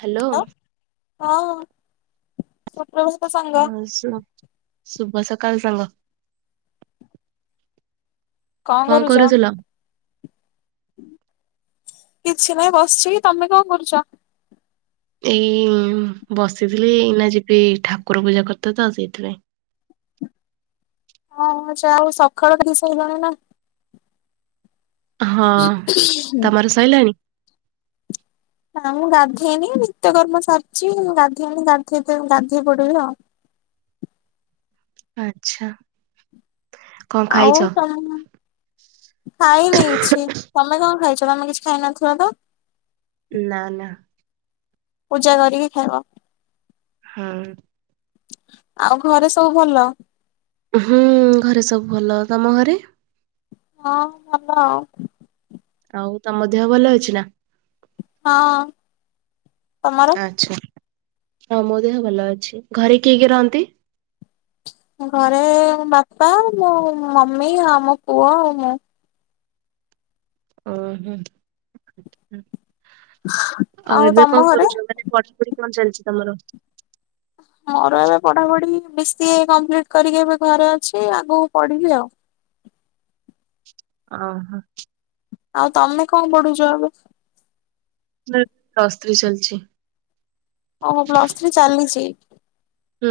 Hello. ହଁ। ସୁପ୍ରଭାତ ସାଙ୍ଗ ହଁ, ଶୁଭ ସକାଳ ସାଙ୍ଗ। କଣ କଁ କରୁଛ? କରୁଥିଲ? କିଛି ନାଇଁ, ବସିଛି ତମେ କଣ କରୁଚ? ଏଇ ବସିଥିଲି ଏଇନା ଯିବି ଠାକୁର ପୂଜା କରତେ ତ ସେଇଥିପାଇଁ। ହଁ ଯାଉ ସକାଳ [unintelligible] ଜଣେ ନା। ହଁ, ତମର ସଇଲାଣି? ହଁ ମୁଁ ଗାଧେଇନି ନିତ୍ୟକର୍ମ ସାରିଛି ମୁ ଗାଧେଇନି ଗାଧେ ଗାଧେଇ ପଡିବି ଆଉ। ଆଛା। ଆଉ ତମ୍ ଖାଇ ନେଇଛି, ତମେ କଣ ଖାଇଛ ତମେ କିଛି ଖାଇନଥିବ ତ? ନା ନା। ପୂଜା କରିକି ଖାଇବ। ହୁଁ। ଆଉ ଘରେ ସବୁ ଭଲ? ହୁଁ ଘରେ ସବୁ ଭଲ, ତମ ଘରେ? ହଁ ଭଲ ଆଉ। ଆଉ ତମ ଦେହ ଭଲ ଅଛି ନା? ହଁ। ତମର? ଆଚ୍ଛା, ହଁ ମୋ ଦେହ ଭଲ ଅଛି, ଘରେ କିଏ କିଏ ରହନ୍ତି? ଘରେ ବାପା ମୋ ମମି ଆଉ ଆମ ପୁଅ ଆଉ ମୁଁ। ଅ ହଁ, ଆଉ ଏବେ ତମ କଣ ଘରେ? କରୁଛ ମାନେ କଣ ଚାଲିଛି ତମର? ମୋର ଏବେ ପଢ଼ାପଢି଼ ବିସିଏ କମ୍ପ୍ଲିଟ କରିକି ଏବେ ଘରେ ଅଛି, ଆଗକୁ ପଢି଼ବି ଆଉ। ଅ ହଁ। ଆଉ ତମେ କଣ୍ଟ ପଢ଼ୁଛ ଏବେ? ପ୍ଲସଥ୍ରୀ ଚାଲଚି। ଓହୋ, ପ୍ଲସଥ୍ରୀ ଚାଲିଚି। ହୁଁ।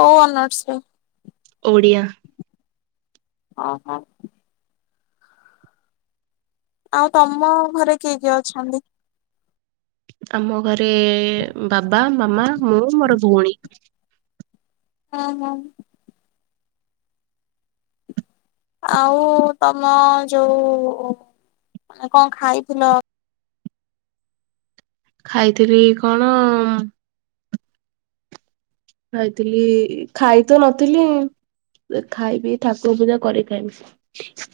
କୋଉ ଅନର୍ସ? ଓଡ଼ିଆ। ଅ ହଁ। ଆଉ ତମ ଘରେ କିଏ କିଏ ଅଛନ୍ତି? ଆମ ଘରେ ବାବା, ମାମା ମୁଁ ମୋର ଭଉଣୀ। ହଁ ହଁ। ଆଉ ତମ ଯୋଉ ଏ କଁ ଖାଇଥିଲ? ଖାଇଥିଲି କଣ ଖାଇଥିଲି ଖାଇ ତ ନଥିଲି। ଖାଇବି ଠାକୁର ପୂଜା କରି ଖାଇବି।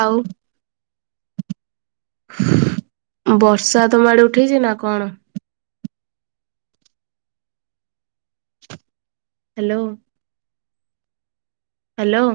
ଆଉ। ବର୍ଷା ତମ ଆଡ଼େ ଉଠେଇଛି ନା କଣ? Hello hello